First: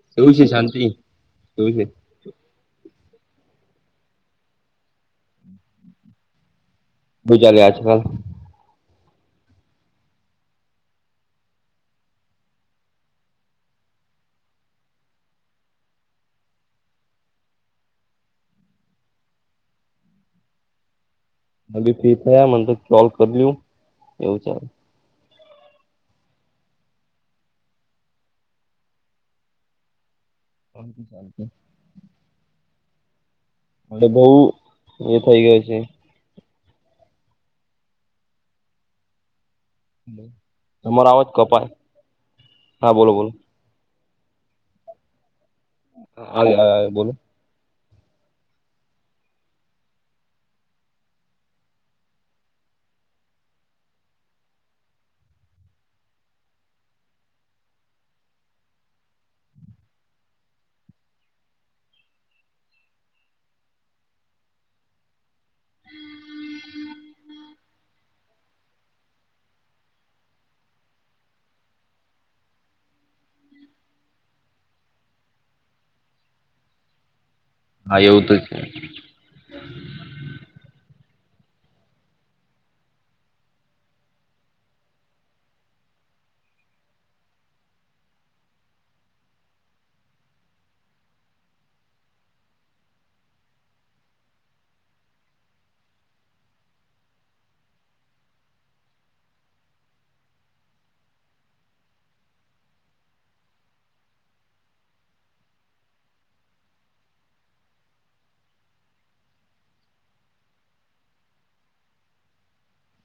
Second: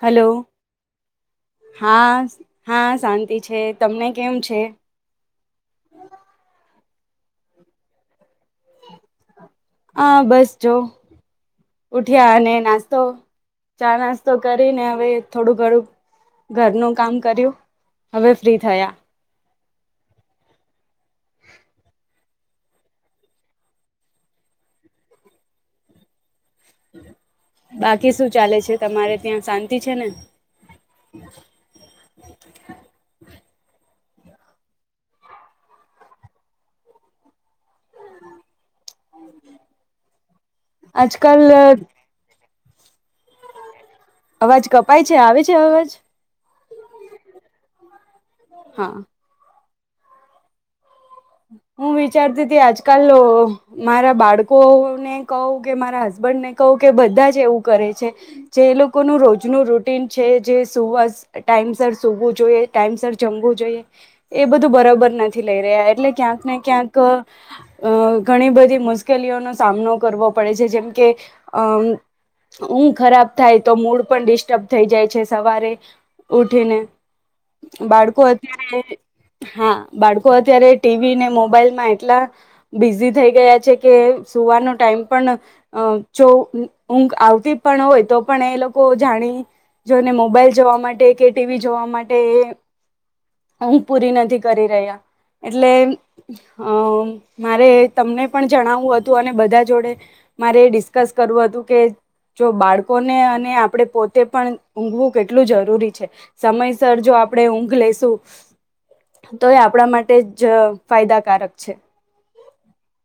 Hello કેવું છે શાંતિ કેવું છે હા હા શાંતિ છે તમને કેમ છે શુ ચાલે આજકાલ? હા બસ જો ઉઠ્યા અને નાસ્તો ચાનાસતો કરીને હવે થોડુંક ઘણુ ઘરનું કામ કર્યું હવે ફ્રી થયા હ બી ફ્રી થયા મને તો કોલ કરયુ એવું છે બાકી શું ચાલે છે તમારે ત્યાં શાંતિ છે ને? હ ચાલ છે મને બોઉ એ થઇ ગય છે તમારો અવાજ આજકાલ કપાય હા બોલો બોલો અવાજ કપાય છે આવે છે અવાજ હા હ બોલો હા હું વિચારતી હતી આજકાલ મારા બાળકોને કહું કે મારા હસબેન્ બન ને કહું કે બધા જ એવું કરે છે જે એ લોકોનું રોજનું રૂટીન છે જે સુવા ટાઈમ પર સુવું જોઈએ ટાઈમ પર જમવું જોઈએ એ બધું બરોબર નથી લઇ રહ્યા એટલે ક્યાંકને ક્યાંક અ અ ઘણી બધી મુશ્કેલીઓનો સામનો કરવો પડે છે જેમકે અમ ઊંઘ ખરાબ થાય તો મૂડ પણ ડિસ્ટર્બ થઈ જાય છે સવારે ઉઠીને, હા એવું બાળકો તો છે અત્યારે હા બાળકો અત્યારે ટીવી ને મોબાઈલમાં એટલા બિઝી થઈ ગયા છે કે સુવાનો ટાઈમ પણ અ પી જો ઊંઘ આવતી પણ હોય તો પણ એ લોકો જાણી જોઈને મોબાઈલ જોવા માટે કે ટીવી જોવા માટે એ ઊંઘ પૂરી નથી કરી રહ્યા એટલે અમ મારે તમને પણ જણાવવું હતું અને બધા જોડે મારે ડિસ્કસ કરવું હતું કે જો બાળકોને અને આપડે પોતે પણ ઊંઘવું કેટલું જરૂરી છે સમયસર જો આપણે ઊંઘ લઈેશું તો એ આપણા માટે જ ફાયદાકારક છે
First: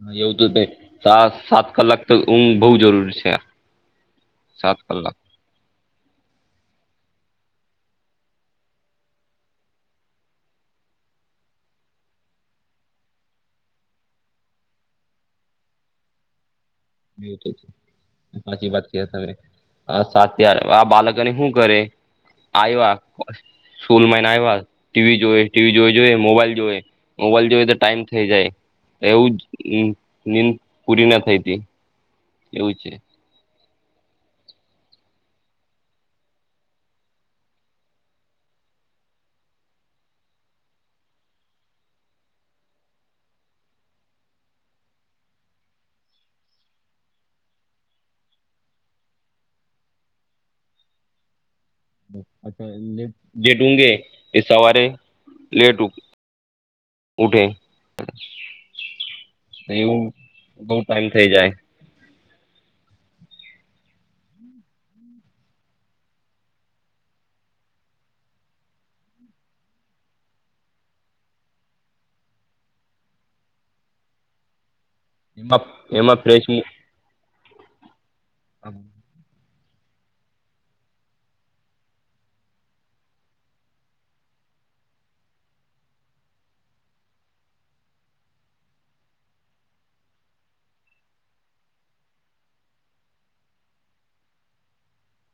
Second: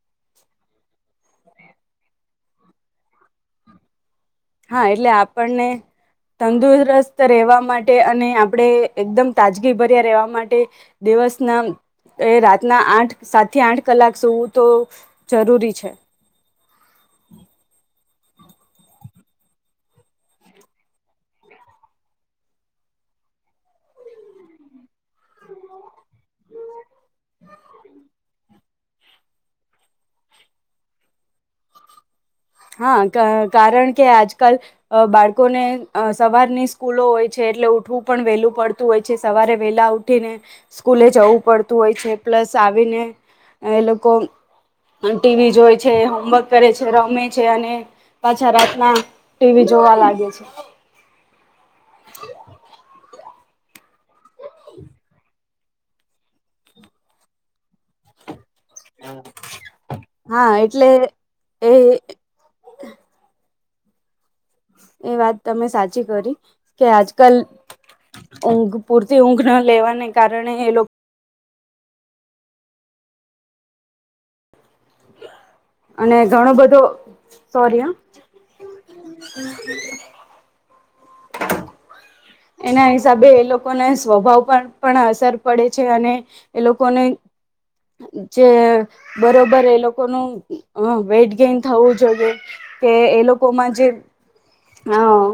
હા એવું તો થાય. સા સાત કલાક તો ઊંઘ બઉ જરૂરી છે. સાત હા એટલે કલાક આપણને તંદુરસ્ત ત રહેવા માટે અને આપણે એકદમ તાજગીભર્યા રહેવા માટે દિવસના એ રાતના આઠ સાતથી આઠ કલાક સુવું તો જરૂરી છે. હા એટલે જ. સાચી વાત કયે તમે. આ સાત્યા બાલકને હું કરે? આયવા સ્કૂલ માહીન આવ્યા, ટીવી જોએ, ટીવી જોઈ-જોઈ, મોબાઈલ જોવે, મોબાઈલ જોવે તો ટાઈમ થઈ જાય. એવું જ નીંદ પૂરી ના થઈ તી. હા ક કારણ કે આજકાલ અહ બાળકોને અહ સવારની સ્કૂલો હોય છે, એટલે ઉઠવું પણ વહેલું પડતું હોય છે. સવારે વેલા ઉઠીને સ્કૂલે જવું પડતું હોય છે. પ્લસ આવીને એ લોકો ટીવી જોય છે, હોમવર્ક કરે છે, રમે છે, અને પાછા રાતના ટીવી જોવા લાગે છે. અચ્છા [unintelligible] એ સવારે લેટ ઉઠ ઉઠે. એવું હા બઉ એટલે ટાઈમ થઇ જાય. એ એ વાત તમે સાચી કરી કે આજકાલ ઊંઘ પૂરતી ઊંઘ ના લેવાને કારણે એ લોક એમાં અને એમાં ઘણો બધો સોરી હહ હા. [inaudible] [inaudible] એના હિસાબે એ લોકોને સ્વભાવ પર પણ અસર પડે છે અને એ લોકોને જે બરોબર એ લોકોનું અહ વેટ ગેઈન થવું જોઈએ કે એ લોકોમાં જે અહ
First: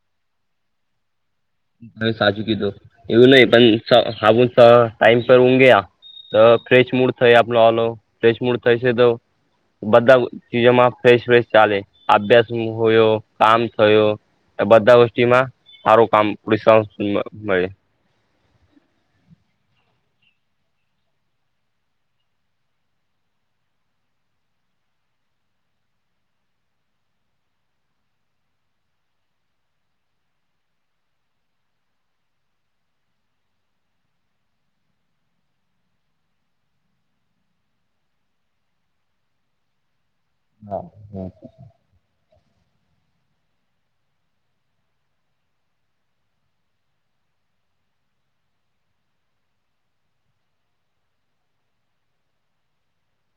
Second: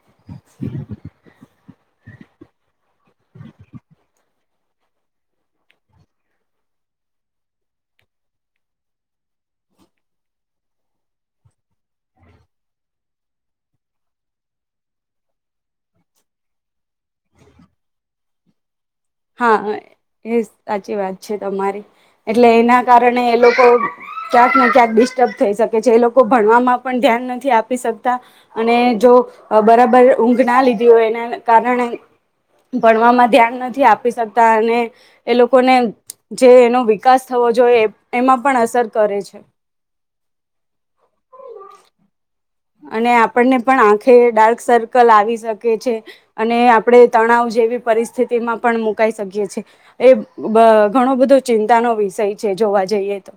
[inaudible] હા સાચું કીધું. એવું નહી પણ સા [unintelligible] ટાઈમ પર ઊંઘે તો ફ્રેશ મૂડ થાય આપનો ઓલો. ફ્રેશ મૂડ થાય છે તો બધા ચીજોમાં ફ્રેશ-ફેશ ચાલે, આભ્યાસ હોયો, કામ થયો આ બધા વસ્તીમાં સારું કામ [unintelligible] મળે. હા એ સાચી વાત છે તમારી, એટલે એના કારણે એ લોકો ક્યાંક ને ક્યાંક ડિસ્ટર્બ થઈ શકે છે. એ લોકો ભણવામાં પણ ધ્યાન નથી આપી શકતા, અને જો જો બરાબર ઊંઘ ના લીધી હોય એના કારણે ભણવામાં ધ્યાન નથી આપ આપી શકતા, અને એ લોકોને જે એનો વિકાસ થવો જોઈએ એ એમાં પણ અસર કર કરે છે. હા, હમ્મ. અને આપણને પણ આંખે ડાર્ક સર્કલ આવી શકે છે, અને આપણે તણાવ જેવી પરિસ્થિતિમાં પણ મુકાઈ શકીએ છીએ. એ અહ ઘણો બધો ચિંતાનો વિષય છે. જોવા જઈએ તો.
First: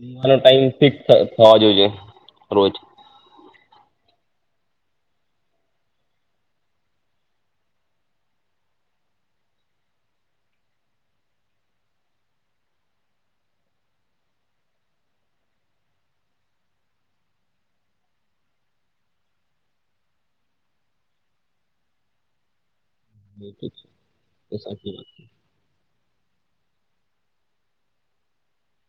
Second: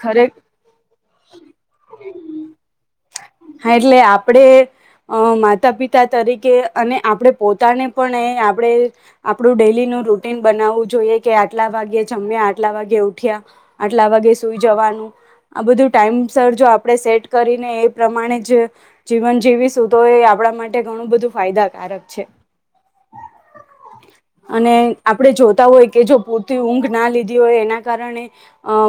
ખરે [unintelligible] થવા જોઈએ રોજ. હા એટલે આપણે અહ માતા પિતા તરીકે અને આપણે પોતાને પણ એ આપ આપણે આપડું ડેલી નું રૂટીન બનાવવું જોઈએ કે આટલા વાગે જમ્યા આટલા વાગે ઉઠ્યા આટલા વાગે સુઈ જવાનું આ બધું ટાઈમ સર જો આપણે સેટ કરીને એ પ્રમાણે જ જીવન જીવીશું તો એ આપણા માટે ઘણું બધું ફાયદાકારક છે. અને સાચી આપડે જોતા હોય કે જો પૂરતી ઊંઘ ના લીધી હોય એના કારણે અહ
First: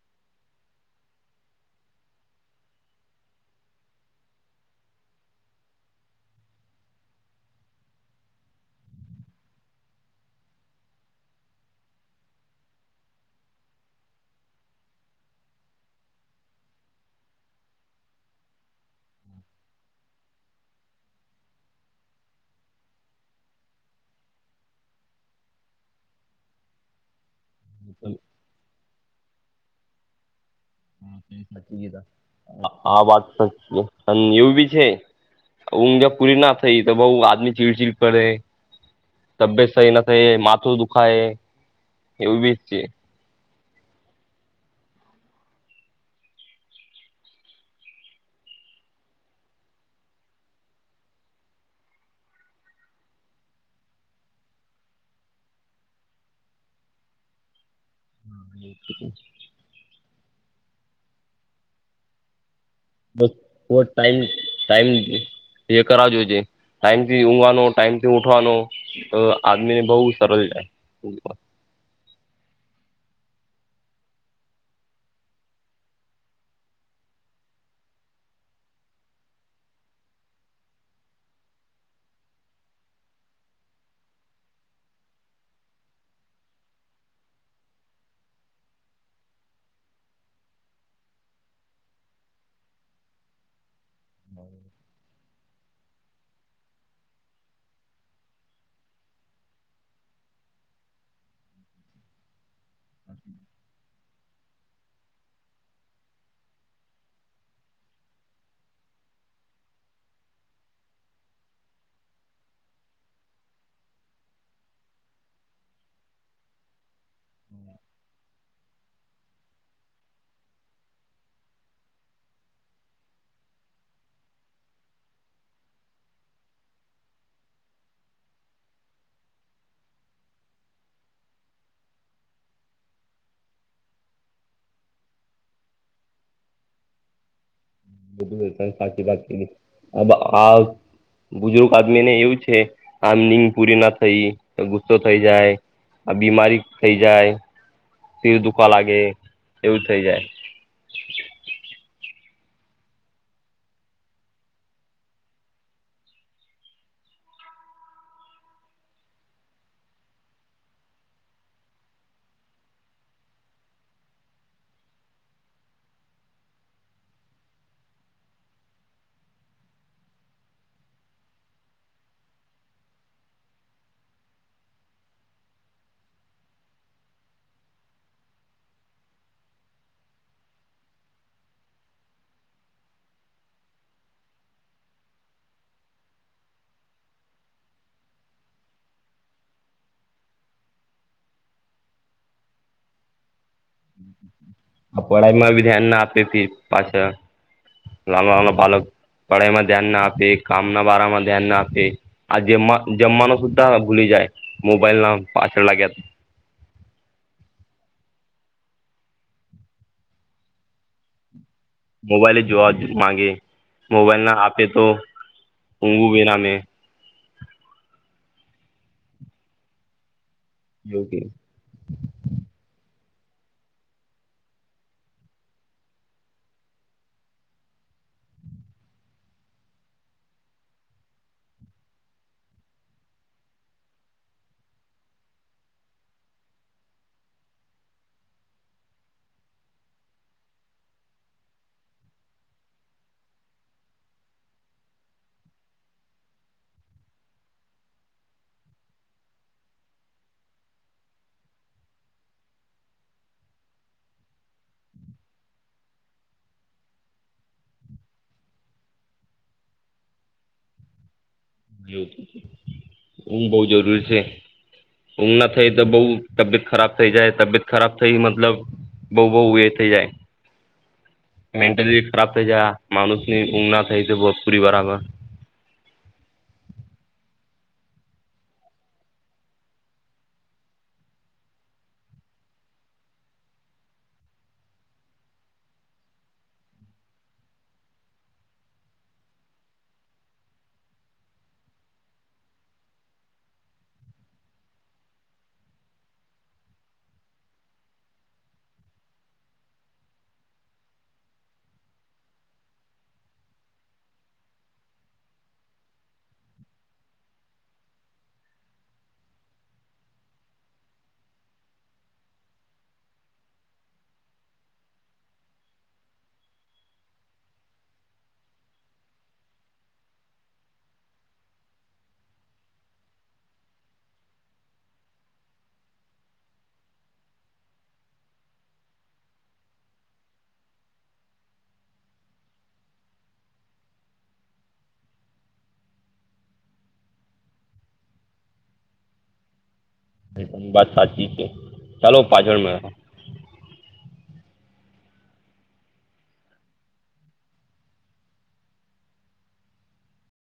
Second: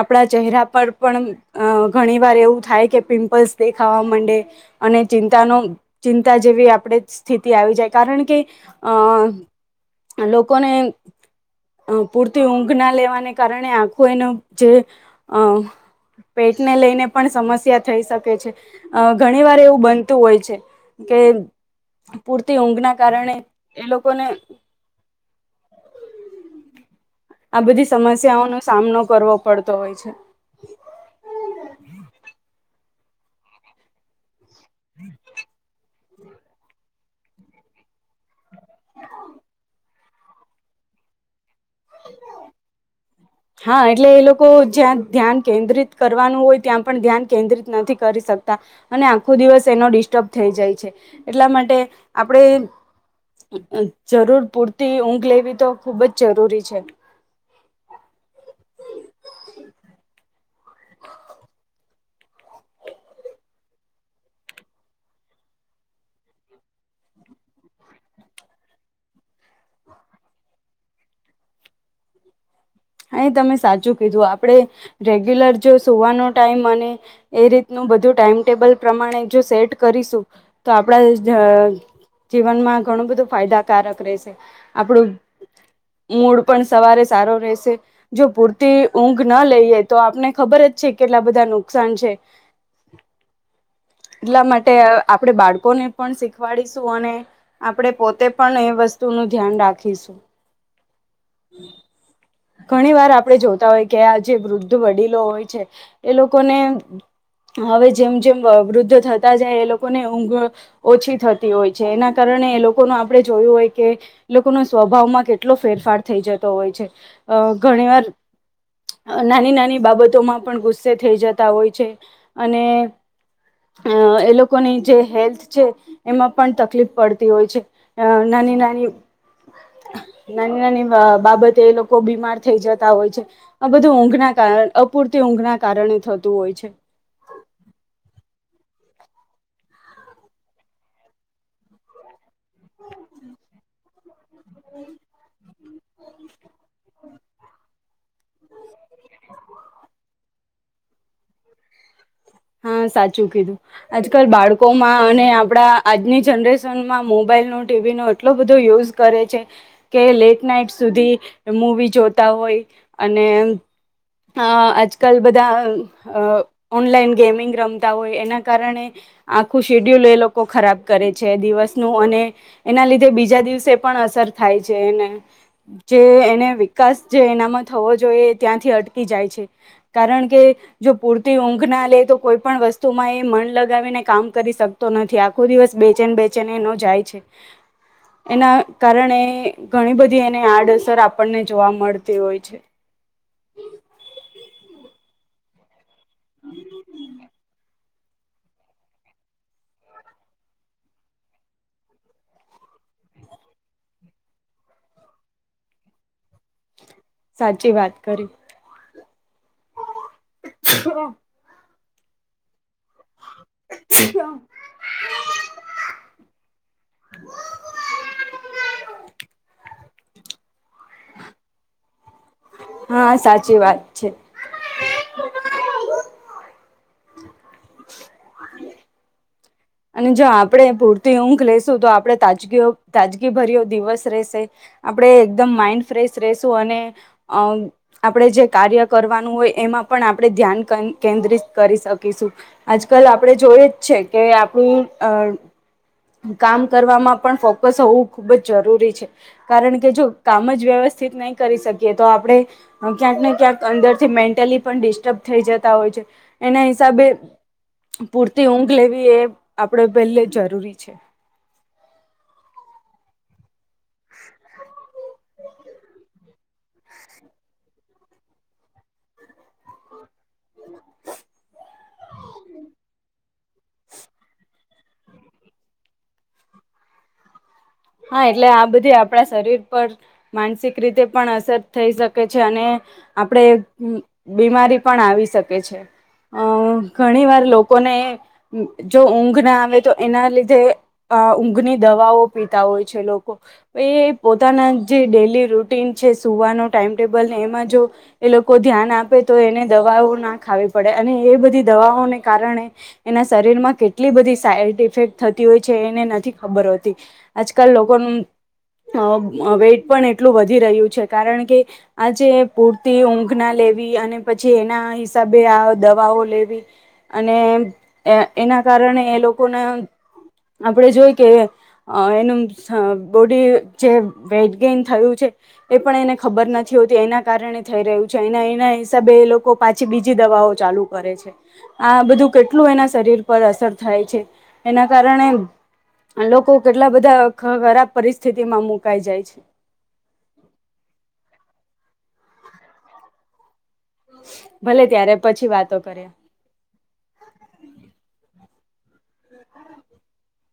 આપણા ચહેરા પર પણ અહ ઘણી વાર એવું થાય કે પિમ્પલ્સ દેખાવા મંડે અને ચિંતાનો ચિંતા જેવી આપણે સ્થિતિ આવી જાય, કારણ કે અ લોકોને અ પૂરતી ઊંઘ ના લેવાને કારણે આખો એનો, જે, અ પેટને લઈને પણ સમસ્યા થઈ શકે છે, અ ઘણી વાર એવું બનતું હોય છે. કે પૂરતી ઊંઘના કારણે એ લોકોને આ બધી સમસ્યાઓનો સામનો કરવો પડતો હોય છે. આ વાત સચ છે એવું બી છે, ઊંઘ એ પૂરી ના થઈ તો બઉ આદમી ચીડ ચીડ કર તબેત સહી ન થયે, માથું દુખાય, એવું બી છે. હા એટલે એ લોકો જ્યાં ધ્યાન કેન્દ્રિત કરવાનું હોય ત્યાં પણ ધ્યાન કેન્દ્રિત નથી કરી સ કતા અને આખો દિવસ એનો ડિસ્ટર્બ થઈ જાય છે, એટલા માટે આપણે જરૂર પૂરતી ઊંઘ લેવી તો ખુબ જ જરૂરી છે. હટ હ બસ થોડો ટાઈમ, ટાઈમ એ કરાવજો જે. ટાઈમથી ઊવાનો, ટાઈમથી ઉઠવાનો આદમીને બહુ સરલ જાય ઉંઘમાં. હા એ તમે સાચું કીધું, આપડે રેગ્યુલર જો સુવાનો ટાઈમ અને એ રીતનું બધું ટાઈમટેબલ પ્રમાણે જો સેટ કરીશું, તો આપણા જ જીવનમાં ઘણું બધું ફાયદાકારક રેશે, આપણું મૂડ પણ સવારે સારો રેહસે. જો પૂરતી ઊંઘ ન લઈએ, તો આપને ખબર જ છે કેટલા બધા નુકસાન છે. એટલા માટે આપણેે બાળકોને પણ શીખવાડીશું અને આપડે પોતે પણ એ વસ્ તું નું ધ્યાન રાખીશું. ઘણી વાર આપણેે જોતા હોય કે આ જે વૃદ્ધ વડીલો હોય છે, એ લોકોને હવે જેમ જેમ વ વૃદ્ધ થતા જાય એ લોકોને ઊંઘ ઓછી થતી હોય છે એના કાર ણે એ લોકો નું આપણે જોયું હોય કે લોકોનો સ્વભાવમાં કેટલો ફેરફાર થઈ જતો હોય છે. અ ઘણી વાર નાની નાની બાબતોમાં પણ ગુસ્સે થઈ જતા હોય છે અને અ એ લોકોની જે હેલ્થ છે, એમાં પણ તકલીપ પડતી હોય છે. એ ન નાની, નાની બ બાબતે એ લો કો બીમાર થઈ જતા હોય છે, આ બધું ઊંઘના કાર અપૂરતી ઊંઘ ના કારણે થતું હોય છે. હ [unintelligible] સાચી વાત કીધી, આ બ આ બુજુર્ગ આદમી ને એવું છ આમ નીંગ પૂરી ન થઈ, તો ગુસ્સો થઈ જાય, આ બીમારી થઈ જાય શિર દુખવા લાગે, એવું થઈ જાય. હા સાચું કીધું. આજકાલ બાળકોમાં અને આપણા આજની જનરેશનમાં મોબા ઈલ નો, ટી વી નો એટલો બધો યુઝ કરે છે, કે લેટ નાઈટ સુધી મુવી જોતા હો ય અને અ આજકલ બધા અ ઓનલાઇન ગેમિંગ રમતા હોય એના કારણે આખું શીડ્યુલ એ લોકો ખરાબ કરે છે દિવસનું અને એના લીધે બીજા દિવસે પણ અસર થાય છે જે એને, જે એને વિકાસ જે એના થવો જોઈએ ત્યાંથી અટકી જાય છે, કારણ કે જો પૂરતી ઊંઘ ના લે તો કોઈ પણણ વસ્તુમાં એ મન લગાવીને કામ કરી શકતો નથી, આખો દિવસ બેચેન બેચેને એનો જાય છે. એના કારણે ઘણી બધી એને આડઅસર આપણને જોવા મળતી હોય છે. પઢાઈમાં બી ધ્યાન ના આપી અપિ પાછા [unintelligible] પાલક પઢાઈમાં ધ્યાન ના આપીએ, કામ ના બારામાં ધ્યાન ના આપીએ, આ જેમ જમવાનું સુધા ભૂલી જા મોબાઈલ ના પાછળ લાગ્યા સાચી વાત કરી હા [inaudible] મોબાઈલે જોવા માગે મોબાઈલ ના આપે તો ઊઘું બેનામે હ [inaudible] જો કે હા સાચી વાત છે [inaudible] [inaudible] અને જો આપડણે પૂરતી ઊઘ લઈેશું તો આપડે તાજગી તાજગીભર્યો દિવસ રહેશે આપણે એકદમ માઇન્ડ ફ્રેશ રશું અને આપણેે જે કાર્ય કરવાનું હોય એમ પણ આપણે ધ્યાન કેન્દ્રિત કરી શકીશું આજકાલ આપણે જોય જ છે કે કો અ કામ કરવામાં પણ ફોકસ હોવું ખુબ જ જરૂરી છે કારણ કે જો કામ જ વ્યવસ્ા નહી કરી શકીએ તો આપણે ક્યાંકને ક્યાંક અંદરથી મેન્ટલી પણ ડિસ્ટર્બ થઈ જતા હોય એના હિસાબે પૂરતી ઊંઘ લેવી એ આપડ પહેલે જરૂરી છે ઊંઘ બઉ જરૂરી છે ઊંઘ ના થઈ તો બઉ તબિયત ખરાબ થઈ જાય તબિયત ખરાબ થઈ મતલબ બહુ બહુ એ થઈ જાય મેન્ટલી ખરાબ થઇ જયા માણુસ ની ઊંઘ ના થઈ તો બરાબર હા એટલે આ બધી આપણા શરીર પર માનસિક રીતે પણ અસર થઈ શકે છે અને આપડે બીમારી પણ આવી શકે છે અ ઘણી વાર લોકોને જો ઊંઘ ના આવે તો એના લીધે ઊંઘની દવાઓ પી હોય છે લોકો એ પોતાના જે ડેલી રૂટીન છે સુવાનો ટાઈમટેબલને એમ જો એ લોકો ધ્યાન આપે તો એને દવાઓ ના ખાવી પડે અને એ બધી દવાઓને કારણે એના શરીર માં કેટલી બધી સાઈડ ઇફેક્ટ થતી હોય છે એને નથી ખબર હોતી આજ કલ લોકોનું અ વેઇટ પણ એટલું વધી રહ્યું છે કારણ કે આજે પૂરતી ઊંઘના લે લેવી અને પછી એના હિસાબે આ દવાઓ લેવી અને એના કારણે એ લોકોને આપડે જોઈ કે એનું બોડી જે વેઈટ ગેઈન થયું છે એ પણ એને ખબર નથી હોતી એના કારણે થઈ રહ્યું છે એના એના હિસાબે એ લોકો પાછી બીજી દવાઓ ચાલુ કરે છે આ બધું કેટલું એના શરીર પર અસર થાય છે એના કારણે લોકો કેટલા બધા ખરાબ પરિસ્થિતિમાં મુકાઈ જાય છે એ વાત સાચી છે ચાલો પાછળ મે ભલે ત્યારે પછી વાતો કરીે